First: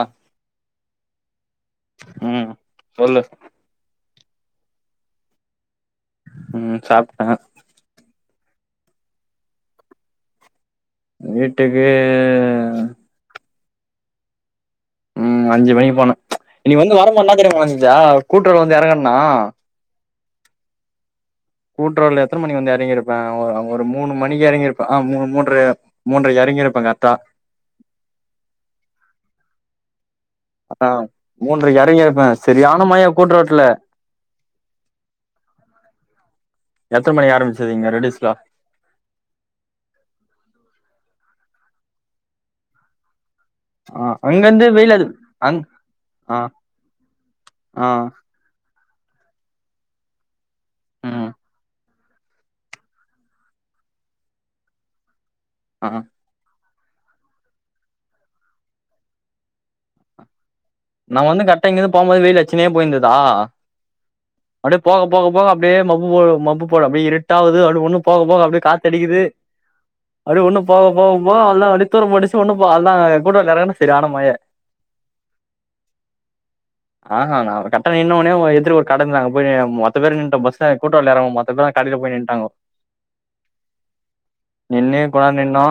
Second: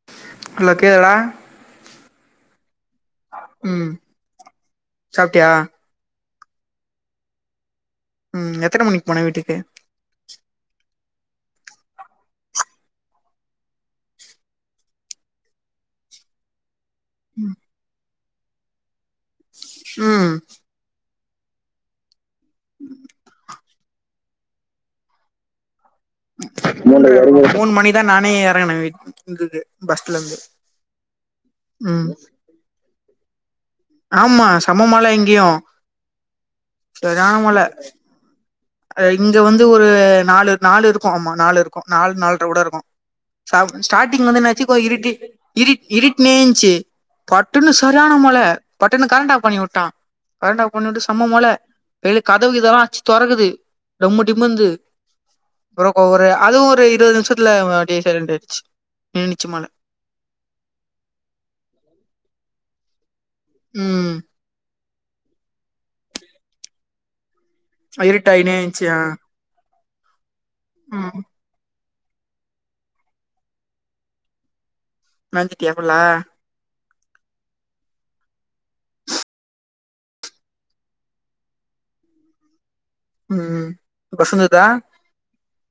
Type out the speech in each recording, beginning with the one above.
அ hello கேதுலா ம் சொல்லு ம் சாப்ட்டியா ம் சாப்ட்ட ம் எத்தன மணிக்கு போன வீட்டுக்கு வீட்டுக்கு ம் அஞ்சு மணிக்கு போன இனி வந்து வர என்னா தெரியுமா செஞ்ச கூட்டுறல வந்து எறங்கனா ம் கூட்டுறல எத்தனை மணிக்கு வந்து எறங்கிருப்பே அ ஒரு மூணு மணிக்கு எறங்கியிருப்பே ஆ மூணு மூன்ற மூன்ற எறங்கி இருப்பே கரெக்டா இதா நானு எறங்குனே வெயிட் இருந்தது பஸ்ல இருந்து ஆ மூன்றைக்கி எறங்கிருப்பே ம் இருப்பேன் செரியான மழ கூட்டு ரோட்டுல ஆமா செம மழ இங்கயு எத்தன செரியான மணிக்கு மழ ஆரம்பிச்சது இங்க ரெடிஸ்லா இங்க வந்து ஒரு நாலு நாலு இருக்கு ஆமா நாலு இருக்கு நாலு நால்ர கூட இருக்கு ச ஆ ஸ்டார்ட்டிங் வந்து அங்கருந்து என்னாச்சு கொஞ்ச வெயில் அது இருட்டி அங் ஆ இருட்டினேஞ்சு பட்டுன்னு ஆ செரியான மழ பட்டுன்னு கரண்ட் ஆஃப் பண்ணி விட்டான் கரண்ட் ஆஃப் பண்ணிவிட்டு செம்ம ம் மழ வெளியில கதவு இதெல்லா அட்ச்சு தொறக்குது டம்மு டிம்முனுது ஆ அப்றோ ஒரு அதுவு ஒரு இருவது நிம்ஷத் துல அப்டியே சைலன்ட் ஆயிடுச்சு நின்னுச்சு மழ நா வந்து கடரெக்டா இங்கிருந்து போகும்போது வெயில் அடுச்சுனே போயிருந்ததா ம் அப்டியே போக போக போக அப்டியே மப்பு போ மப்பு போல அப்டியே இருட்டாவது அ ஒண்ணு போக போக இருட்டாயினே அப்டியே இருந்ச்சு காத்து ஆ அடிக்குது அப்டியே ஒன்னு போக போக ம் போக அவ்ளோதா அப்டியே தூர போட்டிச்சு ஒண்ணும் போ அ அவ்ளதா செரியான மழ நஞ்சுட்டியா ஃபுல்லா ஆ க டக்குனு இன்ன ஒன்னியு எதிர்க்க ஒரு கட இருந்தது நாங்க போயி மொத்த பேரு நின்டோ பஸ்ல கூட்டோ எறங்குன மொத் தோ பேரு கடையில போயி நின்டாங்கோ ம் பஸ் வந்துதா நின்னு கொஞ் நேரோ நின்னோ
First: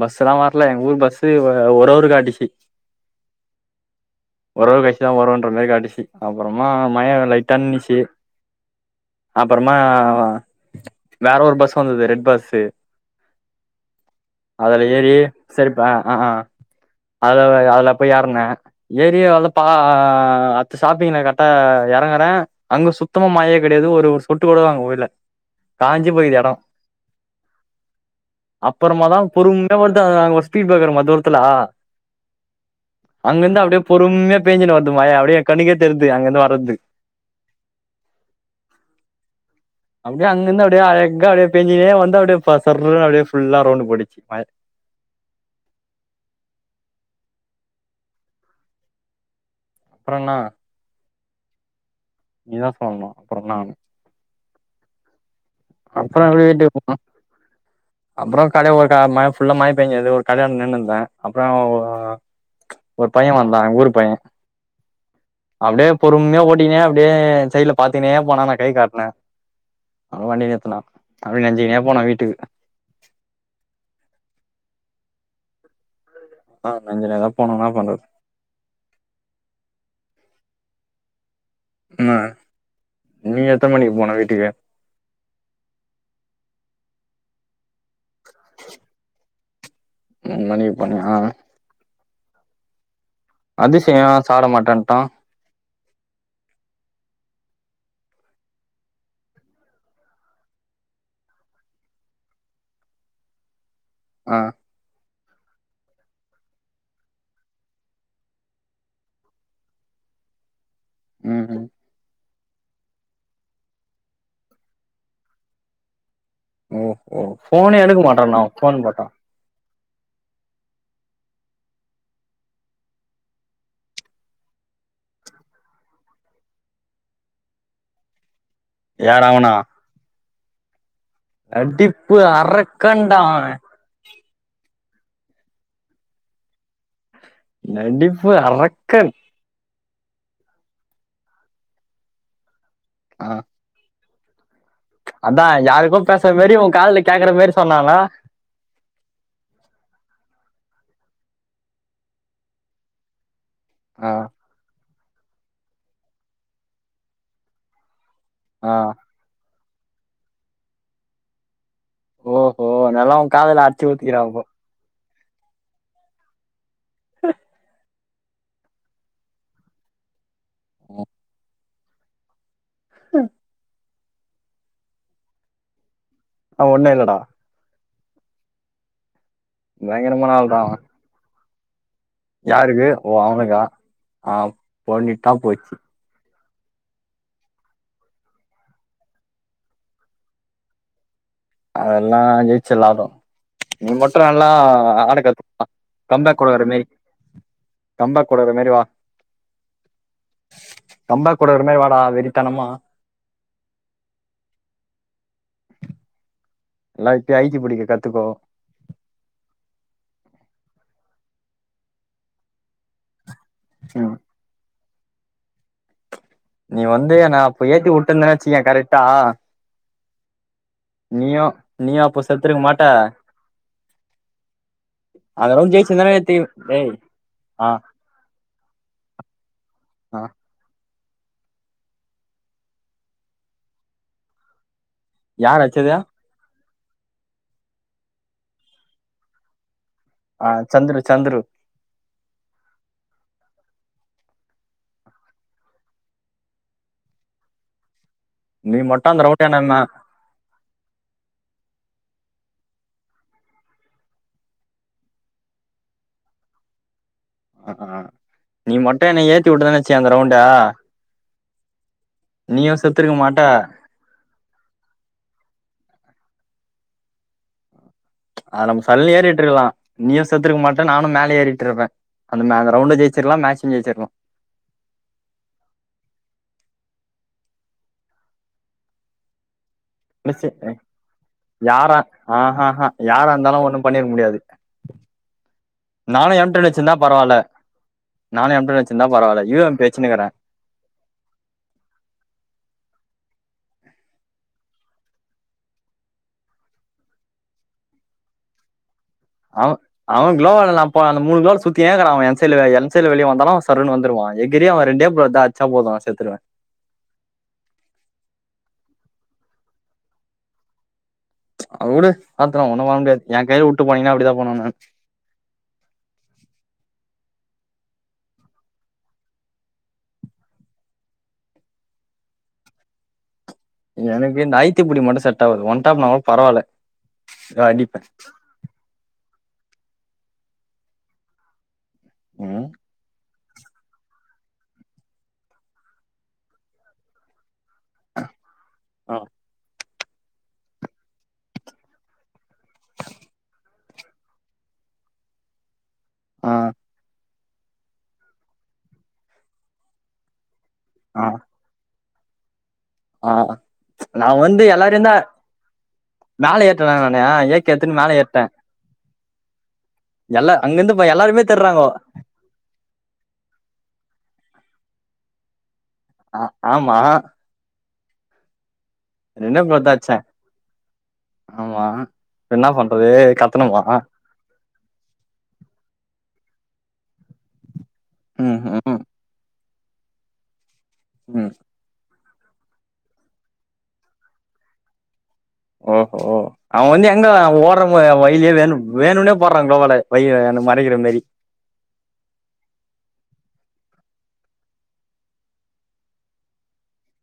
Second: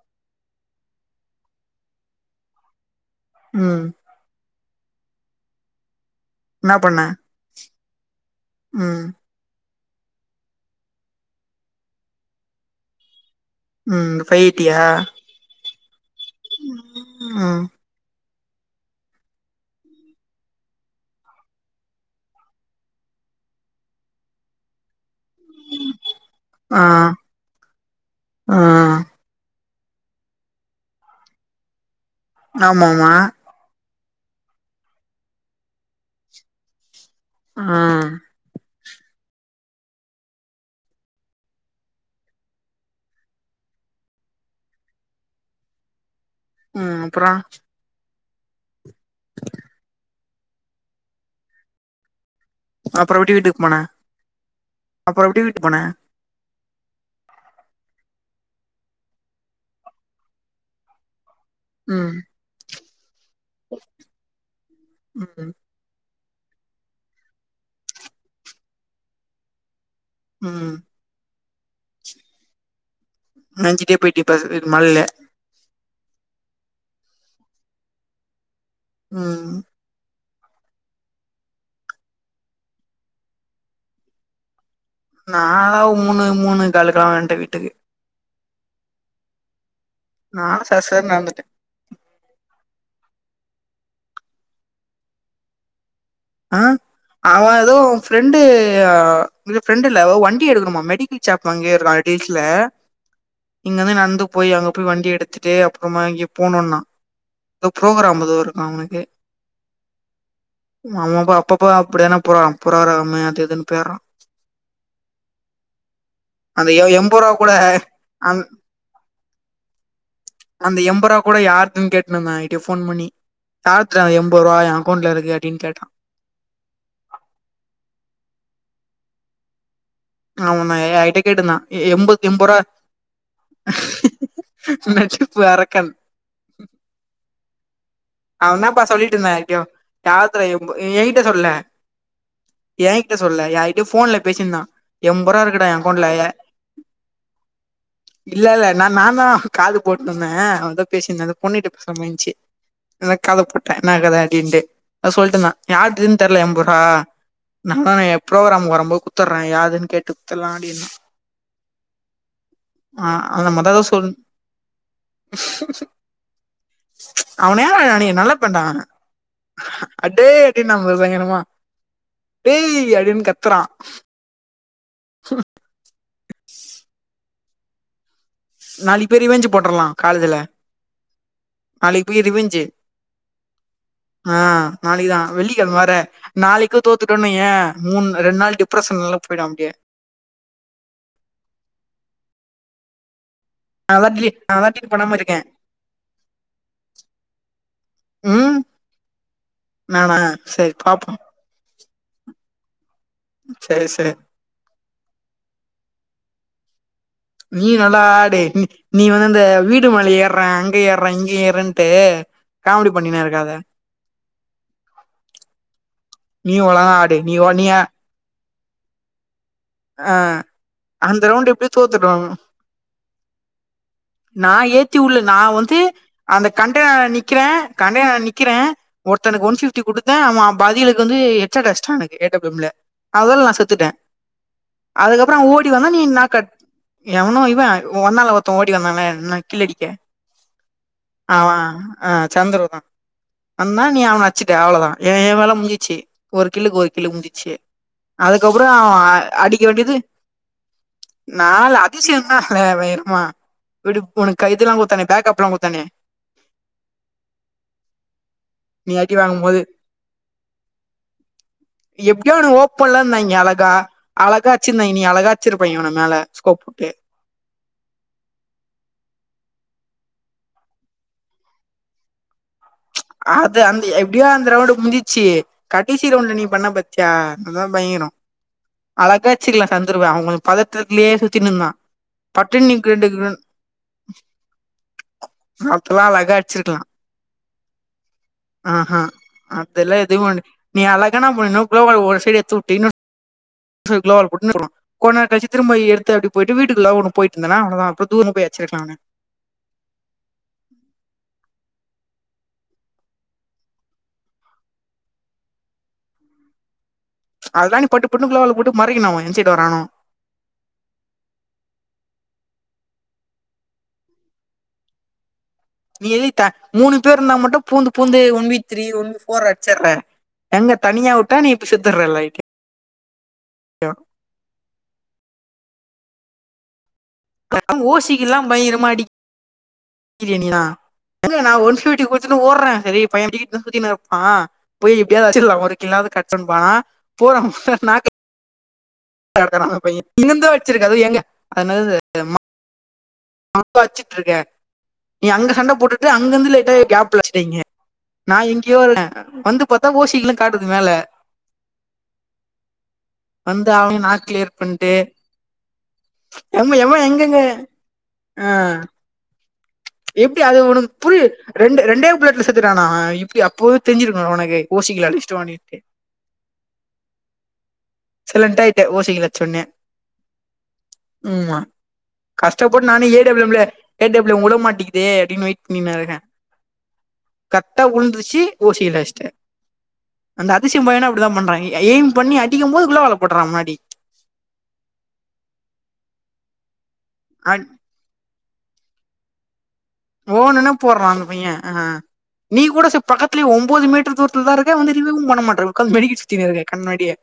பஸ் எல்லா வர்ல எங்க ஊர் பஸ்ஸு ஒரு ஒரு அவர் காட்டிச்சு ம் ஒரு அவர் கழிச்சி தா வருன்ற மாரி காட்டிச்சி அப்புறமா என்னா பண்ண மய லைட்டா நின்னுச்சி ம் அப்புறமா வேற ஒரு பஸ்ஸு வந்தது ரெட் பஸு ம் ஃபை எயிட்டியா அதுல ஏறி செரிப்பா அ அ அதுல ம் அதுல போயி ஏர்னே ஏறியே வல்ல பா அடுத்த ஸ்டாப்பிங்ல கரெக்டா எறங்குறே அங்க சுத்தமா மழையே கெடையாது ஒரு ஒரு சொட்டு கூட அங்க உழல்ல காஞ்சி போயிக்குது எடோ ஆ ஆ அப்புறமா தா பொறுமையா வருது அத அங்க ஒரு ஸ்பீட் ப்ரேக்கர்மா தூரத்துல ஆம ஆமா அங்கிருந்து அப்டியே பொறுமையா பேஞ்சுனு வருது மழ அப்டியே கண்ணுக்கே தெர்து அங்கருந்து வர்றது அ அப்டியே அங்கந்து அப்டியே அழக்கா அப்டியே பேஞ்சினே வந்து அப்டியே ப சர்ன்னு அப்டியே ஃபுல்லா ரவுண்டு போடிச்சி மழ அ அப்றோ அப்றோ இன்னா நீதா சொல்ணு அப்புறோ எப்டி அப்றோ என்னா வீட்டுக்கு போன அப்புறோ எப்டி வீட்டுக்கு போன அப்புறோ வீட்டுக்கு போ அப்புறோ கடை [unintelligible] மழ ஃபுல்லா மழ பெய்ஞ்சது ஒரு கடையான்ட நின்னுருந்த அப்றோ ஒரு ம் ஒரு பையே வந்தா எங் ஊரு பையே ம் அப்டியே பொறுமையா ஓட்டினே அப்டியே சைட்ல பாத்தினே போனா நா கை காட்ன அவ வண்டி நி ம் அப்டியே நஞ்சினே போன வீட்டுக்கு நஞ்சிட்டே போயிட்டியா பஸ் மழ்ல அ நஞ்சினேதா போனே இன்னா பண்றது ம் ம் அ நீ எத்தன மணிக் போன வீட்டுக்கு நா மூணு மூணே காலுக்லா வந்ட்ட வீட்டுக்கு நா மூணு மணிக்கு சர போனியா சரன் நடந்துட்டே அதிசு ஏ சாப்ட மாட்டன்டா அ அவெ எதோ ஃப்ரெண்டு அ இல ஃப்ரெண்டு இல்ல வ வண்டி எடுக்கணுமா மெடிக்கி ஷாப் அங்கே இருக்கா ரெட்டீஸ்ல இங்கேந்து நடந் து ஆ போய் அங்க போய் வண்டி எடுத்துட்டு அப்றமா எங்கயோ போணுன்னா எதோ ஃப்ரோக்ராம் எதோ இருக்கா அவனுக்கு அமாப்பா ம் ம் அப்பப்பா அப்டிதான போறா ஃப்ரோகிராமு அது இதுன்னு பொயர்றா அந்த ஓ எ ஓ எம்போரூவா கூட ஃபோனே எடுக்க மாட்றான்டா அந் அவ ஃபோன் போட்டா அந்த எம்பரூவா கூட யாருதுன் கேட்னுருந்தா எங்கிட்டே ஃபோன் பண்ணி யார்த்துடா எம்போரூவா எ அக்கெளண்ட்ல இருக்கு அப்டின்னு கேட் யார் அவனா அவனா ய யார்கிடோயோ கேட்ருந்தா எ நடிப்பு எம்பத் எம்போரா அரக்கன்டா அவ நடிப்பு அறக்கன் நடிப் அவந்தாப்பா சொல்லிட்டுருந்தா யார்கிட்யோ யார்த்தோர எம்பு எங்கிட்ட சொல்லுல எங்கிட்ட ஆ சொல்ல யார்கிட்டயோ ஃபோன்ல பேசின்ந்தா அதா யாருக்கோ பேசுற மாரி ஒ காதுல கேக்குற மாரி சொன்னானா இல்ல இல்ல நா நாந்தா காது போட்ருந்தே அவெ எதோ பேசிருந்தா எதோ பொண்ணுகிட்ட பேசுற மாரி இருந்ச்சு அதா காத போட்ட என்னா ஆ கத அப்டின்ட்டு அத சொல்ட்டுருந்தா யார்துன் தெர்ல எம்ப ரூவா நம்மதாயெ ப்ரோகராம்கு ஆ வரம்போது குத் த்தர்றே யாருதுன் கேட்டுக் குட்த்தர்லா அப்டின்னா ஓஹோ ஆ நல்லா உ அந்த காதுல மாரிதா எதோ அடிச்சு சொல் ஊத்திக்கிறா அப்போ அவ நேரோ அன்னிக்கு நல்ல பையன்டா அவெ அடே அப்டின்னா பாரு பயங்கரமா டேய் அப்டின்னு கத்துறா அவ ஒன்னே இல்லடா நாளிக்குப் போய் ரிவேஞ்சு போட்ரலா பயங்கரமான காலேஜுல ஆள் தான் அவன் நாளைக் போய் ரிவேஞ்சு யாருக்கு ஓ அவனுக்கா ஆ நாளைக்குதா பண்ணிட்டா போச்சு வெள்ளிக்கெழம வேற நாளிக்கு தோத்துட்டோன்னு வய்ய மூண் ரெண் நாள் டிப்ரஷன்ல்ல போயிடு அப்டியே அதெல்லா ஜெயிச்சுர்லாவ்ட்டு நீ நான்தா மட்டு டெலிட் நல்லா நான்தா டெலிட் பண்ணாம இருக்கே ஆடக்கத்துக் [inaudible] கம்பேக் குக்ற மாரி கம்பேக் குடுக்ற ம் மாரி வா நானா சரி பாப்போ கம்பே கூட வர மாரி வாடா வெறித்தனமா செரி சே லை நீயு நல்லா ஆடு ம் நீ வந்து அந்த வீடு மேல ஏர்ற அங்க ஏர்ற இங்க ஏர்றன்ட்டு காமெடி பண்ணினு இருக்காத ம் நீ ஒழுங்கா வந்து ஆடு நீ என்ன ஒ- நீ அப்ப ஏத்தி உட்டுந்தனு வச்சுக்கயே கரெக்டா அ அந்த நீயு ரவுண்டு எப்டியோ நீயு தோத்துர்றோ அப்போ செத்துருக்க மாட்ட நா ஏத்திவுல்ல நா அந்த ரவுண்ட் வந்து ஜெயிச்சிருந்தனா ஏத்தி அந்த டேய் கண்டெய்னரல நிக்கிற ஆ கண்டெய்னரா நிக் க்கிற ஒருத்தனுக்கு ஒன் ஃபிஃப்டி குடுத்த ஆ அவ பதிலுக் கு வந்து எக்ஸ்ட்ரா அட்சுடானுங்க நான் கேட்ட பிலிம்ல அதனால்ல நான் செத்துட்ட அதுக்கப்றோம் அவன் யார் ஓடி அடிச்சது வந்தான் நீ இன்னா கட் எவனோ இவன் இவன் வந்தால ஒர்த்தன் ஓடி வந்தான்ல நக்கில் அடிக்க ஆ சந்துரு சந்துரு ஆமா அ சந்திரு தான் வந்தா நீ அவன அடிச்சிக்கஅவ்ளதான் என் எ வேல முடிஞ்சி சேரி ஒரு கில்லுக்கு ஒரு கில்லு முடிஞ்சி அதுக்கப்றோம் நீ அவன் மட்டு அந்த ரவுண்ட அடிக்க என்ன வேண்டியது நாலு அதிசயம்தான் சார் இருக்கலாம் விடு உனக்கு இதுல்லாம் குடுத்தாங்க பேக் அப்ல்லாம் குடுத்தாங்க அ அ நீ மட்டும் அடி என்ன வாங்கும் ஏத்தி போது உட்டுருந்தனு வச்சிக்கோயேன் அந்த ரவுண்ட எப்டியோ இவனுங்க நீயு செத்துருக்க ஓப்பன்லன்னாய்ங்க மாட்ட அழகா அழகா அச்சிருந்தாய்ங்க நீ அழகா அச்சிருப்பாய்ங்க இவன மேல ஸ்கோப் போட்டு அது நம்ம சல்லுன்னு ஏறிட்டு இருக்கலாம் நீயும் செத்துருக்க மாட்ட நானும் மேல ஏறிட்டுருப்பேன் அந்த மே அந்த ரவுண்டே ஜெயிச் அது அந்த எப்டியோ அந்த ரவுண்டு முஞ்சிச்சி கடைசி ரவுண்ட்ல நீ பண்ண பத்தியா அதான் பயங்கரோம் அழகா அச்சிருக்கலாம் சந்துருவ அவ ஒரு மிஸ்ஸு பதட்டத்துலயே சுத்தினுருந்தான் யாரா பட்டுனு நீ ஆஹாஹா ரெண்டுக்கு யாரா ரெண் இருந்தாலு ஒண்ணு பண்ணிருக்க முடியாது அப்பலாம் அழகா நானு எம் டென் அடிச்சிருக்லாம் வச்சிருந்தா பரவால்ல நானு எம் டென் அஹா வச்சிருந்தா பரவால்ல யூ எம் பி அதெல்லாம் எதோ வச்சுனுக்கிறே ஒன்னு நீ அழகா இன்னா பண்ணனும் ஒரு சைடு எடுத்துவுட்டு இன்னோ எடுத்துயிருக்கலாம் அவன் பொட்டுன்னு போடுவான் கொஞ்ச நேரம் கழிச்சி திரும்ப எடுத்து அப்டி போயிட்டு வீட்டுக்குள்ள ஒன்னு போயிட்டுந்தன்னா அவ்ளதான் அப்றோம் தூரமா போய் அச்சிருக்கலாம் அவன அ அவன் க்ளோவால நான் போல அந்த மூணு க்ளோர்ல சுத்தின்னேகிறான் அவன் எந்த சைல்ல எந் சைல்ல வெளிய வந்தாலும் அவன் சர்ருன்னு வந்துருவான் எகிறியே அவ ரெண்டே க்ளோ தான் அ ச்சா போதும் நான் செத்துருவேன் அதுதான் நீ பட்டு பட்டுன்னு க்ளோல்லப் போட்டு மறைக்கனும் அவன் எந்த சைடுல வரானோ அ உடு பாத்துக்லாம் ஒன்னு பண்ண முடியாது என் கையில உட்டு போனீங்னா அப்டிதான் பண்ணுவேன் நானு ஏ மூணு பேருனா மட்டும் பூந்து பூந்து ஒன் வின் த்ரீ ஒன் போர்னு அடுச்சுற எங்க தனியா உட்டா நீ இப்ப செத்துற லைக்கு எனக்கு இந்த அய்த்தி புடி மட்டு செட் ஆவாது ஒன் டாப்ன்னா கூட பரவால்ல பேசாம அடிப்பே ஓசிக்கெல்லாம் பயங்கரமா அடி பிரியாணிலாம் எங்கே நான் ஒன்னு ஃப்பிப்டி குத்துனு ம் ஓட்றேன் செரி பையன் இப்டி சுத்திக்கீன் ஆ போய் எப்டியாவ்து அச்சில்லாம் ஒனக்கில்லாது கட்டொன் போனா போறான் ம் அ நாக் ம் நடத்துறான் மாமா பையன் இங்க இருந்தா வெச்சிருக்காது அதாவது எங்கே அதாவது அப்ப அச்சிட்ருக்கேன் நீ அங்க சண்ட போட்டுட்டு அங்கெந்து ஆ லைட்டா கேப்ல அச்சிட்ட இங்கே நான் எங்கியோ வறேன் வந்து பாத்தா ஓசில்ல காட்டுது மேல ஆ ஆ வந்து அவன நா நான் கிளியர் வந்து பண்ட்டு எல்லாரையுந்தா மேல எம்ம ஏற்டனா எவ எங்கங்க நானு எ கே எடுத்துனு மேல ஏற்டேன் ஆ எப்டி அது உனக்கு புரியுது ரெண்டு தேடுறாங்கோ ரெண்டே ப்லட் செத்துட்டானா அவன் இப்டி அப்போவே தெரிஞ்சிருக்கும் உனக்கு ஓ சிக்குல அடிச்சிட்டோன்னுட்டு அ ஆமா சைலண்டா ஆயிட்டேன் ஒ என்னனு பாத்து அடிச்சேன் ம் மா இப்ப என்ன கஷ்டப்பட்டு நானே பண்றது எற கத்தணுமா விரும்பல உள்ள உட மாட்டீங்கிது அப்டின் வெயிட் பண்ணினுருங்கேன் கரக்ட்டா உழுந்துச்சி ம் ஓ சி ல ம் அடுச்சிட்டேன் அந்த அதிசயம் பையனும் அப்டித்தான் ம் பண்றா எயிம் பண்ணி அடிக்கும்போது உள்ளவலப்போட்டுற முன்னாடி ஓ ஒ அவ வந்து எங்க ஓட்ற வ வயிலியே வேணு வேணுன்னே போட்றா கோவாள ஓணுனே போட்றா அந்த பைய அ நீ கூட செ பக்கதுலெயே ஒன்பது மீட்ரு தூர்த்துல் தா இருக்க வந்து எரிவ ஒண்ணு பண்ணமாற்ற ஒக்காந்து மெழுகி சுத்தினுருக்கெ கண்ணாடியே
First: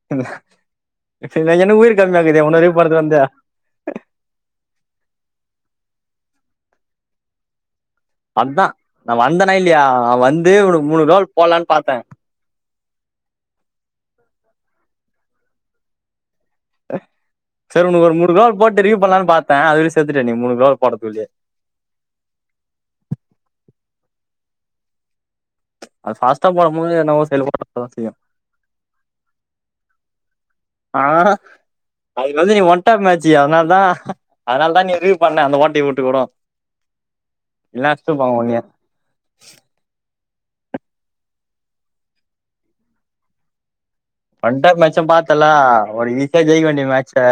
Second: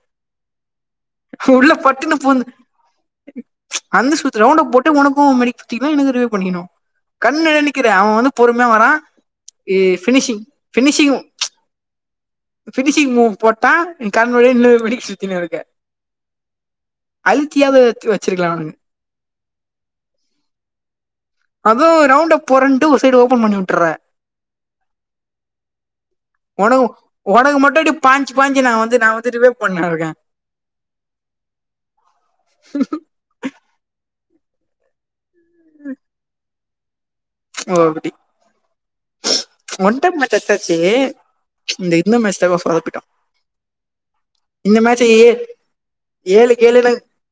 உள்ள எனுகு உயிர் பட்டுன்னு கம்மியாகுதெ பூந்து உன்னருவெ போர்றது வந்து அந்த சுத்து ரவுண்டப் போட்டு உனுக்கு உ மெடி சாதிக்கலாம் எனுக்கு ரிவிவ் பண்ணிக்கிணு கண்ணெரெ நிக்கிற அவ பொறும்ய அதான் வரா நான் வந்தேனா எ இல்லையா அவன் ஃப்னிஷிங் வந்து உனக்கு மூணு ஃப்னிஷிங் கோல் போடலான்னு பார்த்தேன் ஃப்னிஷிங் மூவ் போட்டா நீ கலம்ரவர்ய நின்னு மணிக் சுத்தினுருக்க செரி உனுக்கு ஒரு மூணு வச்சிருக்கலாம் கோல் அவனுக்கு போட்டு ரிலீவ் பண்ணலானு பாத்தே அதுல செத்துட்டே நீ மூணு கோல் போடதுல்லியே அதுவு ரவுண்டப் போறேன்ட்டு ஒரு சைடு ஓபன் பண்ணிவுட்டுறே அது ஃபாஸ்டா உனக் போடும்போது என்னவோ உனக்கு மட்டோ செயல்பட அப்டியே செய்யும் பா க்சி பாஞ்சி நா வந்து நா வந்து ரிவேவ் பண்ணிருக்கே ஆ அதுக்கு வந்து நீ ஒன்டாப் மேச்சு அத்னால் தா அதனால் தா நீ ரிவி வ் பண்ண அந்த ஓட்டய உட்டு கூட ஓ இல்லனா அப்படி அடிச்சிருப்பாங்க உன்னைய ஒன் டெம் மேச் அச்சாச்சி இந்த இன்னு மேச்தாப்பா சொதப்பிட்டா ஒண்டெம் மேட்சு பாத்தல்ல ஒரு ஈசியா ஏழு ஜெயிக்க வேண்டிய கேளுன்னு மேட்ச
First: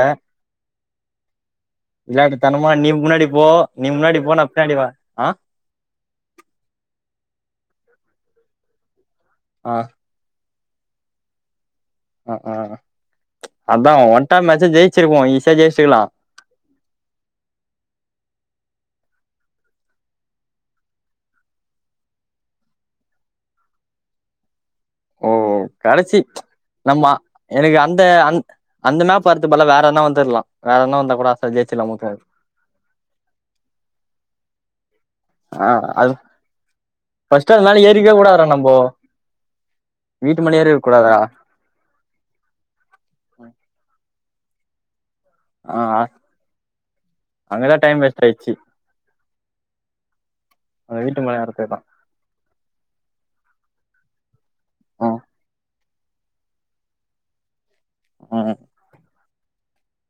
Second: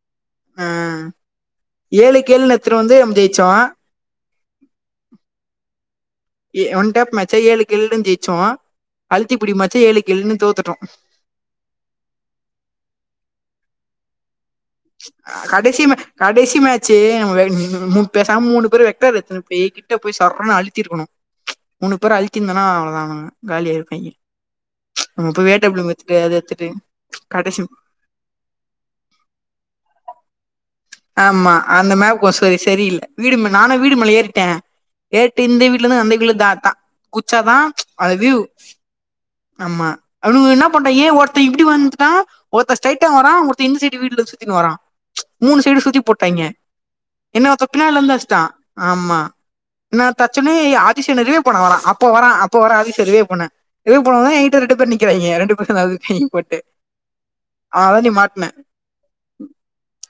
ஏழு கேளுன்னு விலாட்டுத்தனமா எத்தனை நீ வந்து நம்ம முன்னாடி போ ஜெயிச்சோம் நீ முன்னாடிபோ நா பின்னாடி வா ஆ எ ஒன் டேப் மேச்செ ஏழு க்ள்டுங் ஜெயிச்சோ அழுத்தி புடி ஆ மேச்சி ஏழு க்ள்னே தோத்துட்டோ அ அதா ஒன்டாப் மேச்சோ ஜெயிச்சிருப்போ ஈசியா கடைசி மே ஜெயிஸ்ட்ருக்லா கடைசி மேட்ச்சு ஆ பேசாம மூணு பேரோ ரெக்டார் எத்துன் போயி கிட்ட போய் சர்ருனு அழுத்திருக்கணு மூணு பேரு அழ்த்திந்தனா அவ்ளதா அவுனுங்க காலியாயிர்ப்பீங்க நம்மோ ஓ அப்பவே டேபுள வெச்சிட்டு கடைசி அது எத்துட்டு நம்ம கடைசி எனக்கு அந்த அந் அந்த மேம்ப் வர்ரத்துக்கு பத்லா வேற எதுனா வந்துர்க்லா வேற எத்னா வந்தா கூட அசல்ஸ்டா ஜெயிச்சில்லாமா தோனு சோ செரியில்ல வீடு மே நானொ வீடு மேல ஏறிட்டே ஏர்ட்டு இந்த ஆ வீட்ல இந்து அது அந்த வீட்ல தாத்தா ஃபர்ஸ்ட் குச்சாதா அது மேல அந்த ஏறிக்கவே விவ் கூடாதுடா நம்போ ஆமா வீட்டு அவுனுங்க மேல என்ன ஏறிற பண்ணிடாங்க ஏ கூடாதுடா ஒர்த்த இப்டி வந்ட்டா ஒர்த்த ஸ்டெயிட்டா வரா ஒர்த்த இந்த சைடு வீடுல்லந்து சுத்துனுவரா மூணு ஆ சைடு சுத்தி போட்டாங்கெ என்ன ஒர்த்த அங்கதா பின்னாள டைம் இந்து வேஸ்ட் அடிச்சிடா ஆயிடுச்சு ஆமா நா தச்சொனே அந்த ஆதிசேயொ வீட்டு என்ன ரிவே மேல பண்ண இருக்கிறது வரா தான் அப் அப்போ வரா அப்போ வரானு சொல்லி ரிலீவ் பண்ண ரிலீஸ் பண்ணோன்னயே இக்கட்டு ரெண்டு பேரு நிக்குறாங்க ரெண்டு பேரு எதாவது போட்டு ஆ தா நீ மாட்டன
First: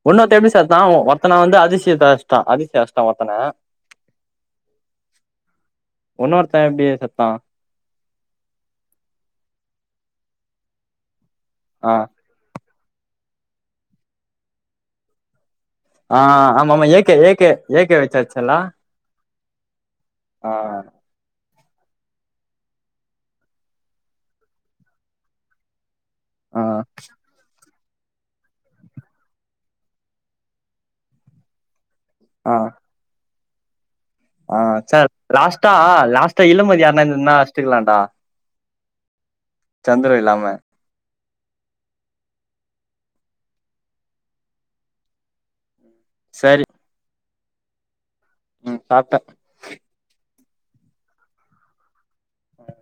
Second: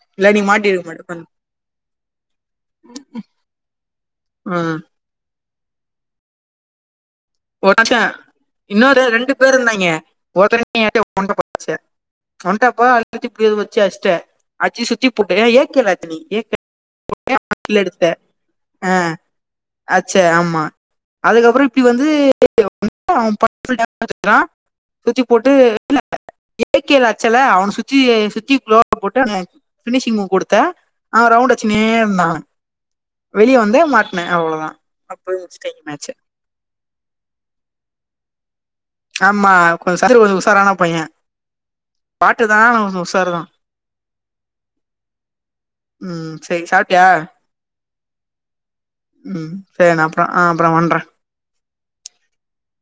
இன்னொத்த எப்டி மாட்டிருக்க செத்தான் மாட்ட உக்காந்து. ஒத்தன வந்து அதிர்ச்சு அஷ்டான் அதிர்ச்சு அடிச்சுட்ட ஒருத்தன உம் ஒன்ன ஒருத்தன் எப்டி செத்தா உடச்ச இன்னொரு ரெண்டு பேர் இருந்தாங்க ஒருத்தனு [unintelligible] போச்ச ஆ ஒன்டாப்பா அழுத்தி புடிய வச்சு அச்சேன் அச்சி சுத்தி புட்டேன் ஏன் ஏக்கென ஆ ஆம்மாம்மா ஏக்க ஏக்கே ஏகே வச்சு அச்சல்ல அடிச்ச ஆமா அதுக்கப்பறம் இப்டி வந்து அவ [unintelligible] சுத்தி போட்ட ஆ ஏ கேல அச்சல அவன் சுத்தி சுத்தி குளோ போட்டு பினிஷிங்க கொடுத்த ஆ ரவுண்ட் வச்சினே இருந்தா ஆ வெளிய வந்து ஆ அவ்ளோதா சார் அப்பவே லாஸ்ட்டா முடிச்சுட்டாய்ங்க மேட்ச லாஸ்ட்டா இளமதி அண்ண நின்னா அச்சுடுக்கலான்டா ஆமா கொஞ் ஃபஸ்ட்டு கொஞ்சோ உஷாரானா பைய பாட்டுதா ஆனா கொஞ்சோ உஷாரு தா ம் செரி சரி சாப்ட்டியா ம் சாப்பிட்டு ம் சேரி நா அப்பறோ ஆ அப்பறோ பண்ற அ